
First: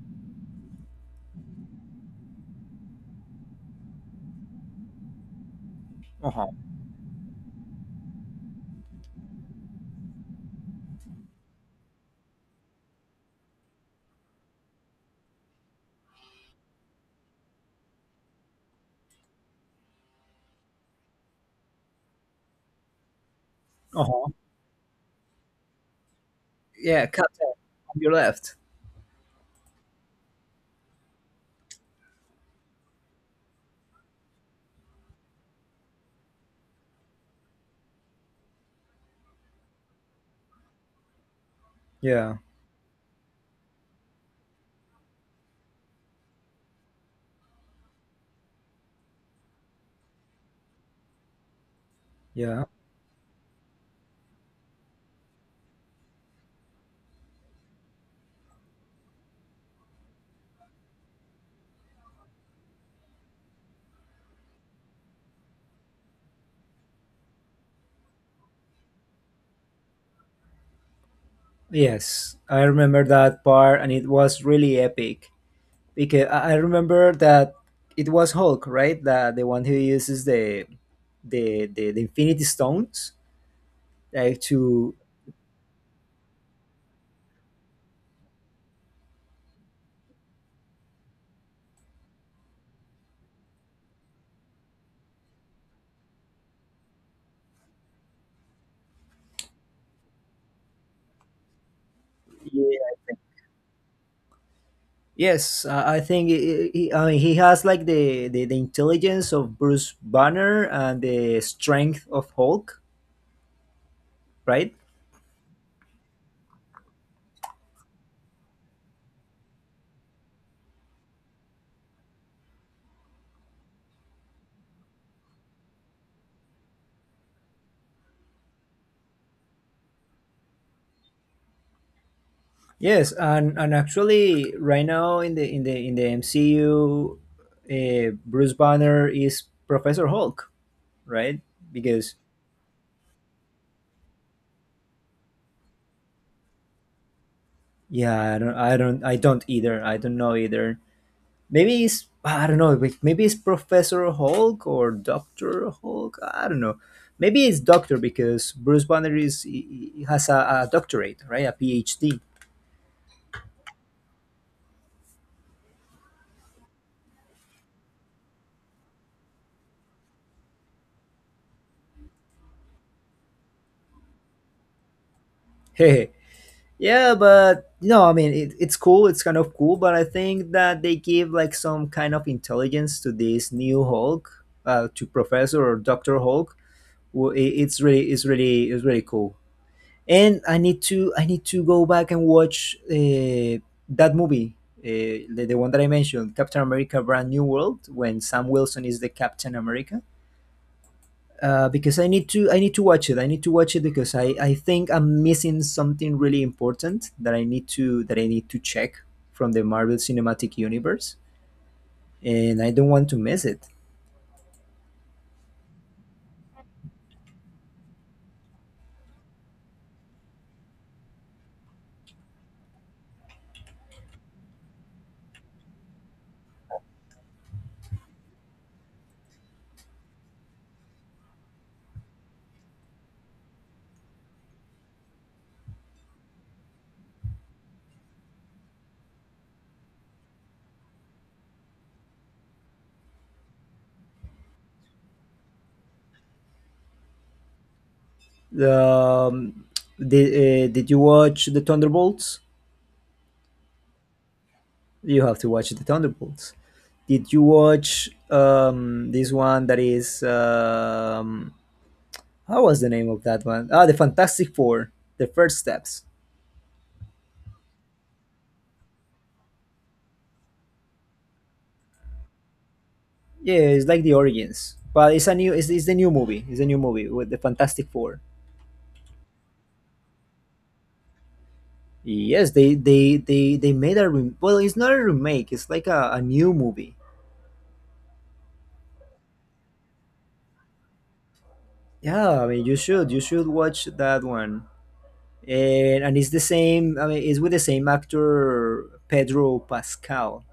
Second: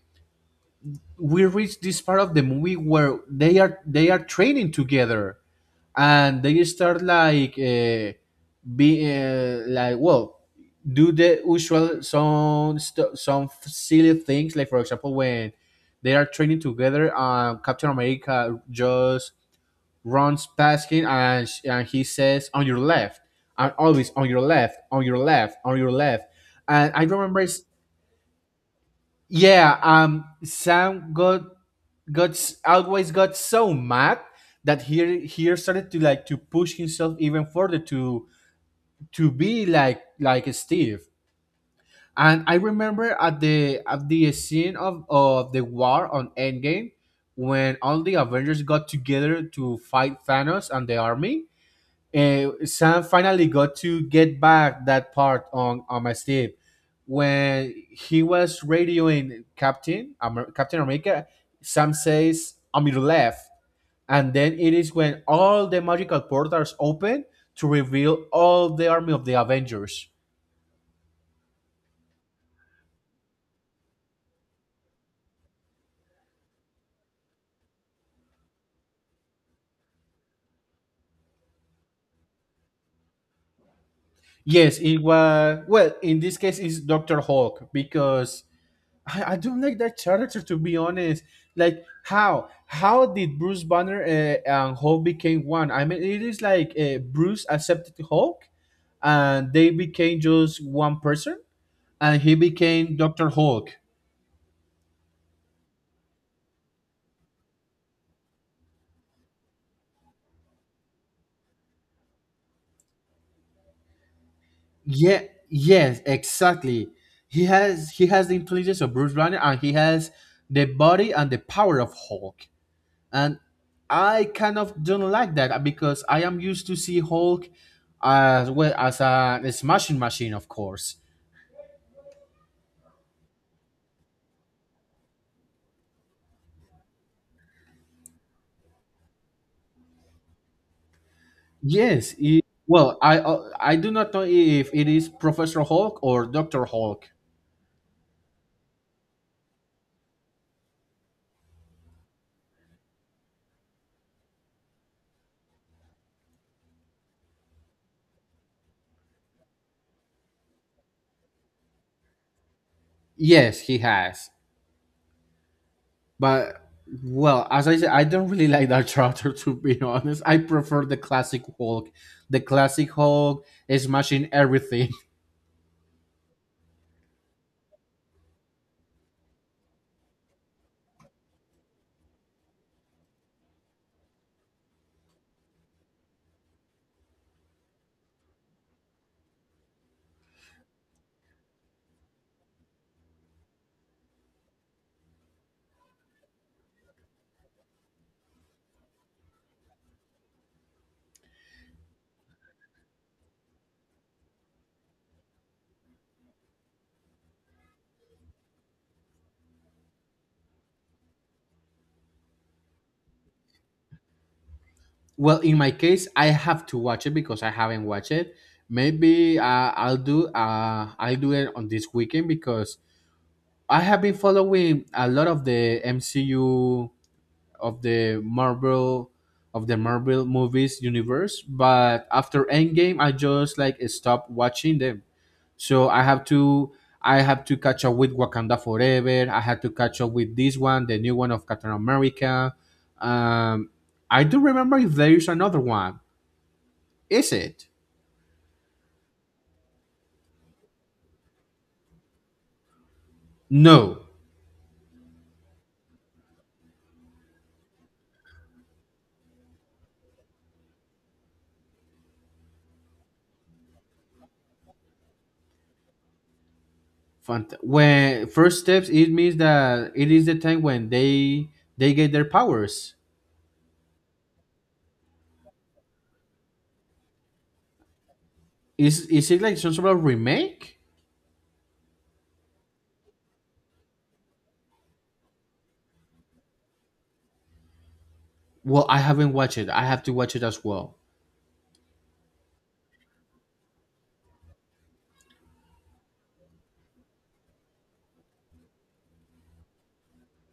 Speaker 2: we reach this part of the movie where they are training together,
Speaker 1: Uh
Speaker 2: and
Speaker 1: huh.
Speaker 2: they start like. Be like well do the usual some silly things like for example when they are training together, Captain America just runs past him and, and he says, on your left, and
Speaker 1: Uh
Speaker 2: always on
Speaker 1: huh.
Speaker 2: your left, on your left, on your left. And I
Speaker 1: Yeah, cut
Speaker 2: remember
Speaker 1: off on your left.
Speaker 2: yeah, Sam got always got so mad that he started to like to push himself even further to be like Steve.
Speaker 1: Yeah.
Speaker 2: And I remember at the scene of the war on Endgame, when all the Avengers got together to fight Thanos and the army,
Speaker 1: Yeah.
Speaker 2: Sam finally got to get back that part on my Steve when he was radioing Captain America. Sam says, "On your left," and then it is when all the magical portals open to reveal all the army of the Avengers.
Speaker 1: Yes, I remember that part, and it was really epic because I remember that it was Hulk, right? That the one who uses the Infinity Stones, like
Speaker 2: Yes,
Speaker 1: to.
Speaker 2: it was. Well, in this case, it's Doctor Hulk because I don't like that character, to be honest. Like how did Bruce Banner and Hulk became one? I mean, it is like Bruce accepted Hulk and they became just one person, and he
Speaker 1: Yeah.
Speaker 2: became Doctor Hulk.
Speaker 1: Yes, I think I mean, he has like the intelligence of Bruce Banner and the strength of Hulk, right?
Speaker 2: Yeah, yes, exactly. He has the intelligence of Bruce Banner and he has the body and the power of Hulk. And I kind of don't like that because I am used to see Hulk as well as a smashing machine, of course.
Speaker 1: Yes, and actually, right now in the MCU, Bruce Banner is Professor Hulk, right?
Speaker 2: Yes,
Speaker 1: Because
Speaker 2: it, well, I do not know if it is Professor Hulk or Doctor Hulk.
Speaker 1: yeah, I don't, I don't, I don't either. I don't know either. Maybe it's I don't know. Maybe it's Professor Hulk or Doctor Hulk. I don't know. Maybe it's Doctor because Bruce Banner he has a doctorate, right? A PhD.
Speaker 2: Yes, he has, but well, as I said, I don't really (laughs) like that character, to be honest. I prefer the classic Hulk. The classic Hulk is smashing everything.
Speaker 1: (laughs) Hehe. Yeah, but no, I mean it's cool. It's kind of cool, but I think that they give like some kind of intelligence to this new Hulk, to Professor or Doctor Hulk. Well, it, it's really, it's really, it's really cool. And I need to go back and watch that movie, the one that I mentioned, Captain America: Brand New World, when Sam Wilson is the Captain America because I need to watch it. I need to watch it because I think I'm missing something really important that I need to that I need to check from the Marvel Cinematic Universe, and I don't want to miss it.
Speaker 2: Well, in my case, I have to watch it because I haven't watched it. Maybe I'll do it on this weekend because I have been following a lot of the MCU of the Marvel movies universe. But after Endgame, I just like stopped watching them. So I have to catch up with Wakanda Forever. I had to catch up with this one, the new one of Captain America. Um, I do remember if there is another one. Is it?
Speaker 1: Um, did you watch the Thunderbolts?
Speaker 2: No.
Speaker 1: You have to watch the Thunderbolts. Did you watch this one that is how was the name of that one? Ah, the Fantastic Four, the First Steps.
Speaker 2: When first steps, it means that it is the time when they get their powers.
Speaker 1: Yeah, it's like the origins, but it's a new. It's the new movie. It's a new movie with the Fantastic Four.
Speaker 2: Is it like some sort of remake?
Speaker 1: Yes, they made a rem- well. It's not a remake. It's like a new movie.
Speaker 2: Well, I haven't watched it. I have to watch it as well.
Speaker 1: Yeah, I mean you should watch that one. And it's the same. I mean, it's with the same actor Pedro Pascal.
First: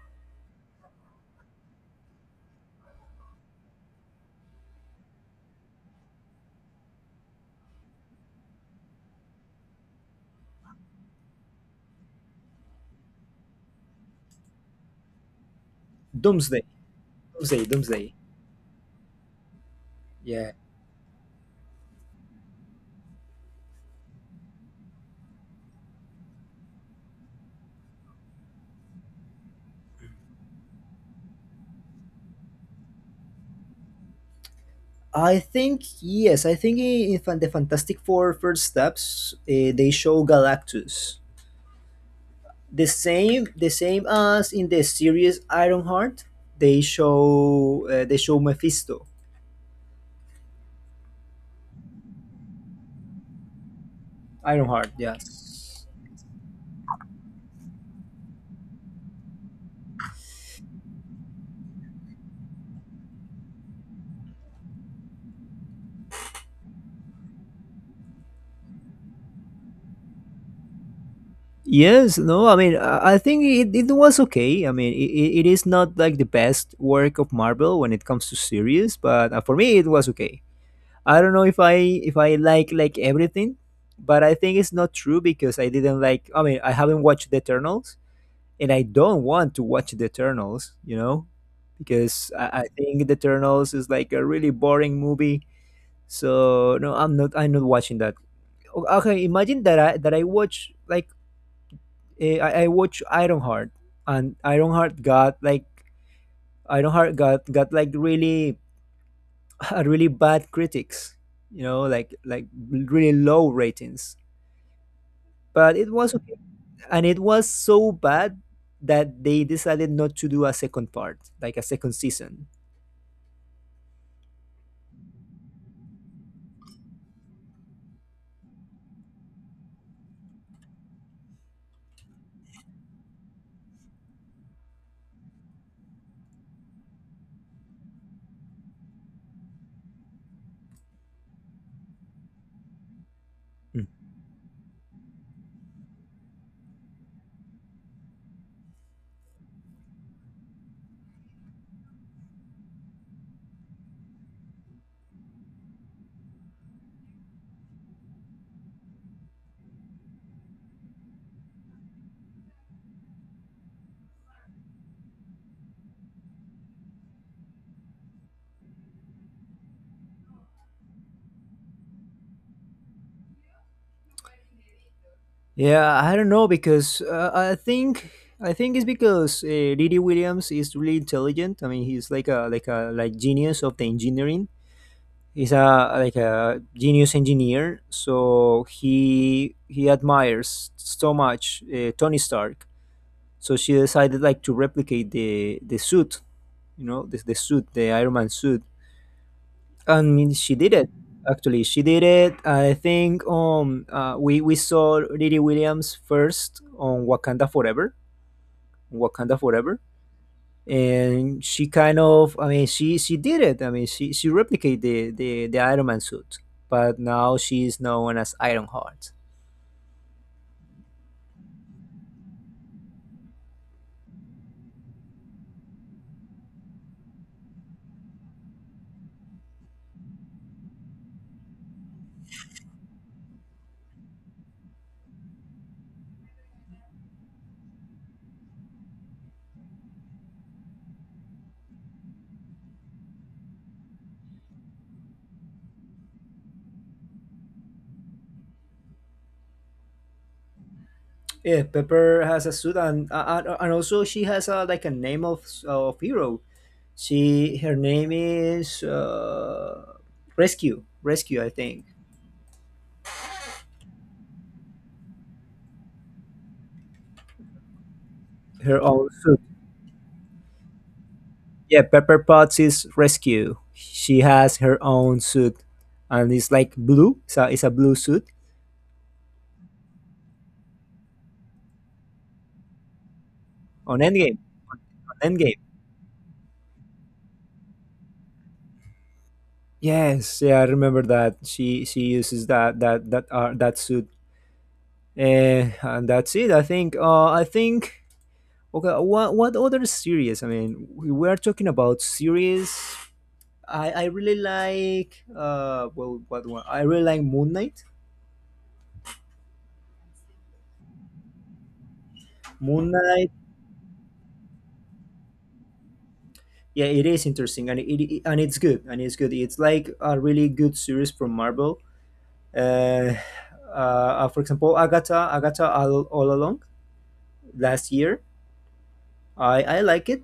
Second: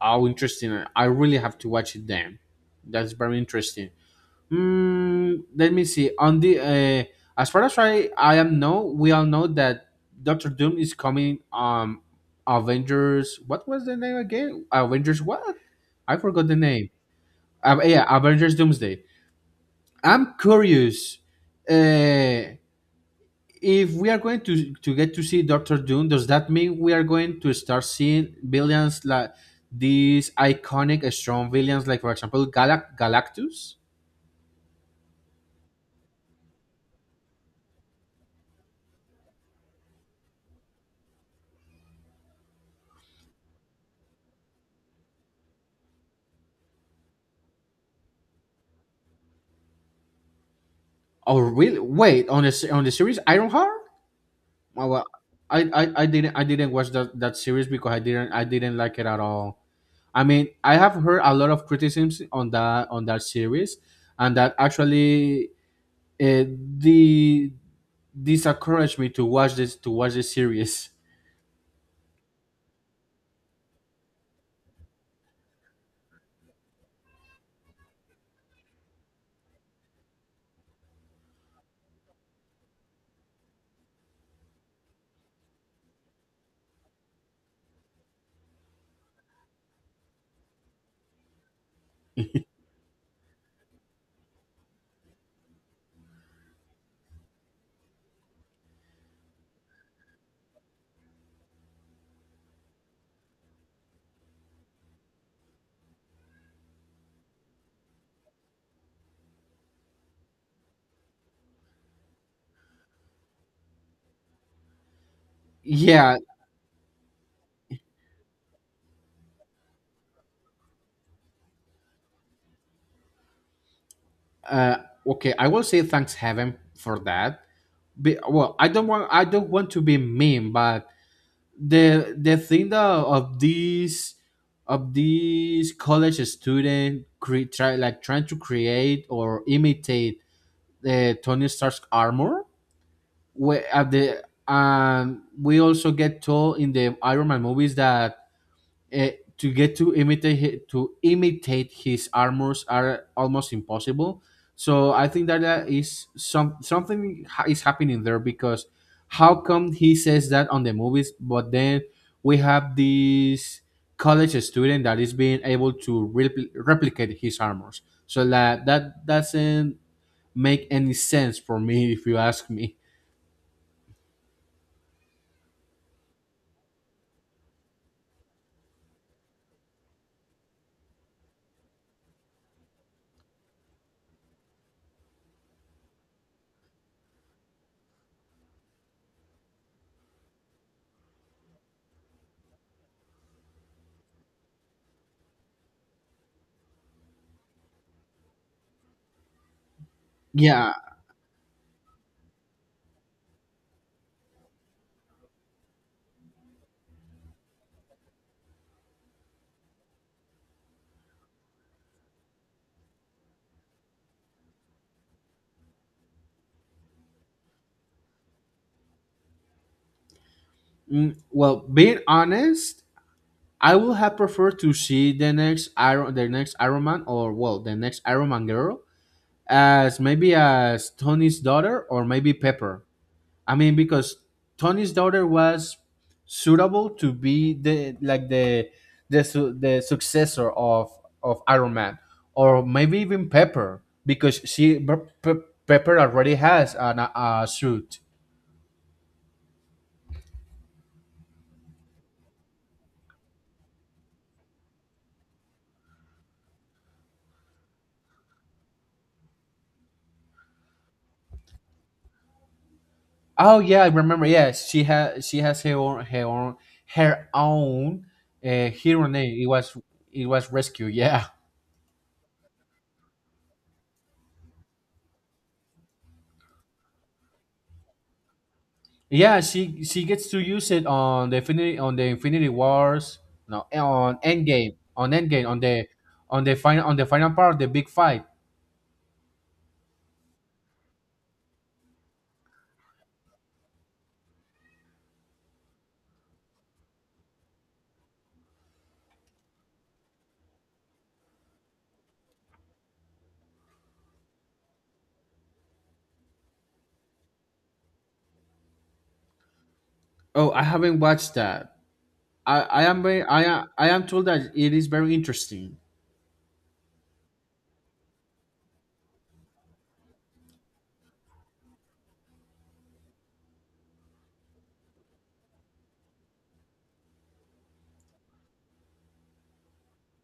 Speaker 2: How interesting! I really have to watch it then. That's very interesting. Mm, let me see. On the as far as I am know, we all know that Doctor Doom is coming. Avengers. What was the name again? Avengers. What? I forgot the
Speaker 1: Doomsday,
Speaker 2: name. Yeah,
Speaker 1: Doomsday.
Speaker 2: Avengers Doomsday. I'm
Speaker 1: Yeah.
Speaker 2: curious. Uh, if we are going to get to see Doctor Doom, does that mean we are going to start seeing villains like these iconic, strong villains, like for example, Galactus?
Speaker 1: I think yes. I think in Fan- the Fantastic Four first steps, they show Galactus the same as in the series Ironheart. They show Mephisto,
Speaker 2: Oh, really? Wait, on on the series Ironheart? Oh,
Speaker 1: Ironheart.
Speaker 2: well,
Speaker 1: Yeah.
Speaker 2: I didn't watch that series because I didn't like it at all. I mean, I have heard a lot of criticisms on that series, and that actually it, the this encouraged me to watch this series. (laughs)
Speaker 1: Yes. No. I mean, I think it was okay. I mean, it it is not like the best work of Marvel when it comes to series, but for me, it was okay. I don't know if I like everything, but I think it's not true because I didn't like. I mean, I haven't watched the Eternals, and I don't want to watch the Eternals, you know, because I think the Eternals is like a really boring movie. So no, I'm not. I'm not watching that. O- Okay, imagine that I watch like I watch Ironheart, and Ironheart got like really (laughs) really bad critics, you know, like really low ratings. But it was
Speaker 2: Yeah.
Speaker 1: okay, and it was so bad that they decided not to do a second part, like a second season.
Speaker 2: Uh, okay. I will say thanks heaven for that. Well, I don't want to be mean, but the thing that of these college student try like trying to create or imitate the Tony Stark's armor. We
Speaker 1: Mm.
Speaker 2: at the we also get told in the Iron Man movies that Uh, to get to imitate to imitate his armors are almost impossible. So I think that that is some is happening there because how come he says that on the movies, but then we have this college student that is being able to replicate his armors. So that doesn't make any sense for me (laughs) if you ask me.
Speaker 1: Yeah, I don't know because I think it's because Didi Williams is really intelligent. I mean, he's like a like genius of the engineering. He's a like a genius engineer. So he admires so much Tony Stark. So she decided like to replicate the suit, you know, the suit, the Iron Man suit. I mean, she did
Speaker 2: Yeah.
Speaker 1: it. Actually, she did it. I think we saw Lily Williams first on Wakanda Forever, Wakanda Forever, and she kind of I mean she did it. I mean she replicated the Iron Man suit, but now she's known as Ironheart.
Speaker 2: Mm, well, being honest, I would have preferred to see the next Iron Man, or well, the next Iron Man girl as maybe as Tony's daughter or maybe Pepper. I mean, because Tony's daughter was suitable to be the like the the successor of Iron Man, or maybe even Pepper because Pepper already has an, a suit.
Speaker 1: Yeah, Pepper has a suit, and also she has a, like a name of hero. She her name is Rescue I think.
Speaker 2: Oh yeah, I remember. Yes, she has she has her own
Speaker 1: Her
Speaker 2: hero
Speaker 1: own suit.
Speaker 2: name. It was Rescue. (laughs) Yeah,
Speaker 1: Yeah, Pepper Potts' is rescue. She has her own suit, and it's like blue. So it's a blue suit
Speaker 2: yeah. She gets to use it on the Infinity Wars. No,
Speaker 1: on
Speaker 2: on
Speaker 1: Endgame.
Speaker 2: Endgame, on
Speaker 1: On
Speaker 2: Endgame,
Speaker 1: Endgame.
Speaker 2: on the final part the big fight.
Speaker 1: Yes, yeah, I remember that. She uses that suit. Eh, and that's it. I think. I think. Okay, what other series? I mean, we were talking about series. I really like. Well, what one? I really like Moon Knight.
Speaker 2: Oh, I haven't watched that. I
Speaker 1: Moon
Speaker 2: am very
Speaker 1: Knight.
Speaker 2: I am told that it is very interesting.
Speaker 1: Yeah, it is interesting and it's good it's like a really good series from Marvel. Uh, uh, for example, Agatha all along last year. I like it.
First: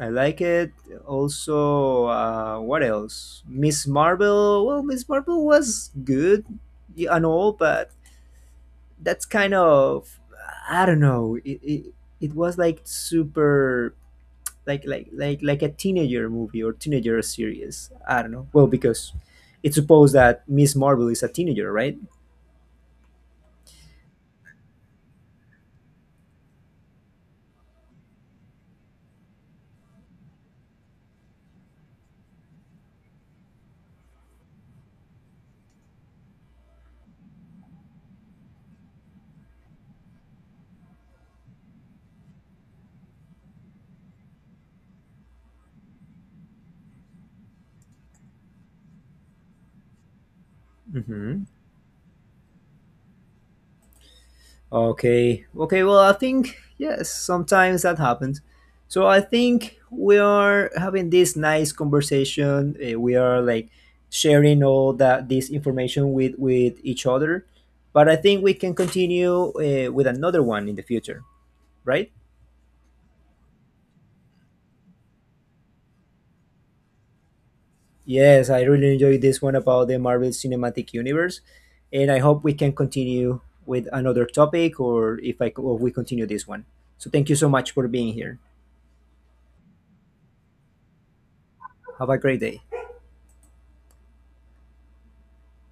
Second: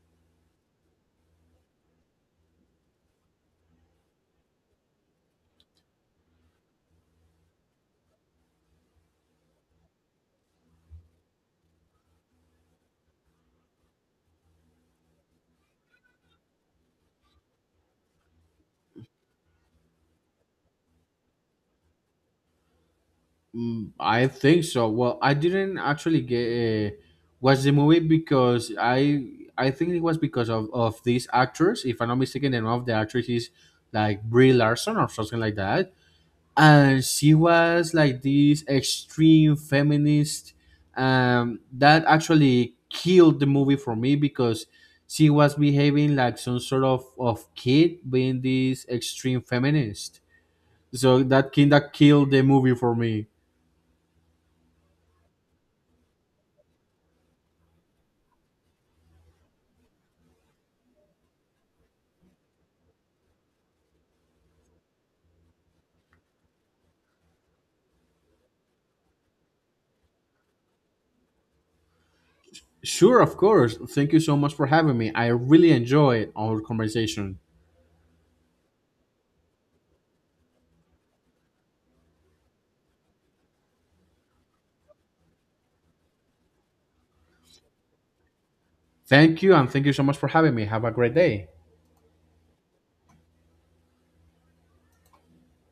Speaker 1: I like it. Also, uh, what else? Miss Marvel, well, Miss Marvel was good, yeah, and all but that's kind of I don't know it it was like super like a teenager movie or teenager series. I don't know. Well, because it's supposed that Miss Marvel is a teenager, right?
Speaker 2: Mm, I think so. Well, I didn't actually get watch the movie because I think it was because of this actress. If I'm not mistaken, the name of the actress is like Brie Larson or something like that, and she was like this extreme feminist. That actually killed the movie for me because she was behaving like some sort of kid being this extreme feminist. So
Speaker 1: Hmm.
Speaker 2: that kind of killed the movie for me.
Speaker 1: Okay, okay. Well, I think yes, sometimes that happens. So I think we are having this nice conversation. We are like sharing all that this information with each other. But I think we can continue with another one in the future, right?
Speaker 2: Sure, of course. Thank you so much for having me. I really enjoyed our conversation.
Speaker 1: Yes, I really enjoyed this one about the Marvel Cinematic Universe, and I hope we can continue with another topic, or if I or we continue this one. So thank you so much for being here.
Speaker 2: Thank you, and thank you so much for having me. Have a great day.
Speaker 1: Have a great day.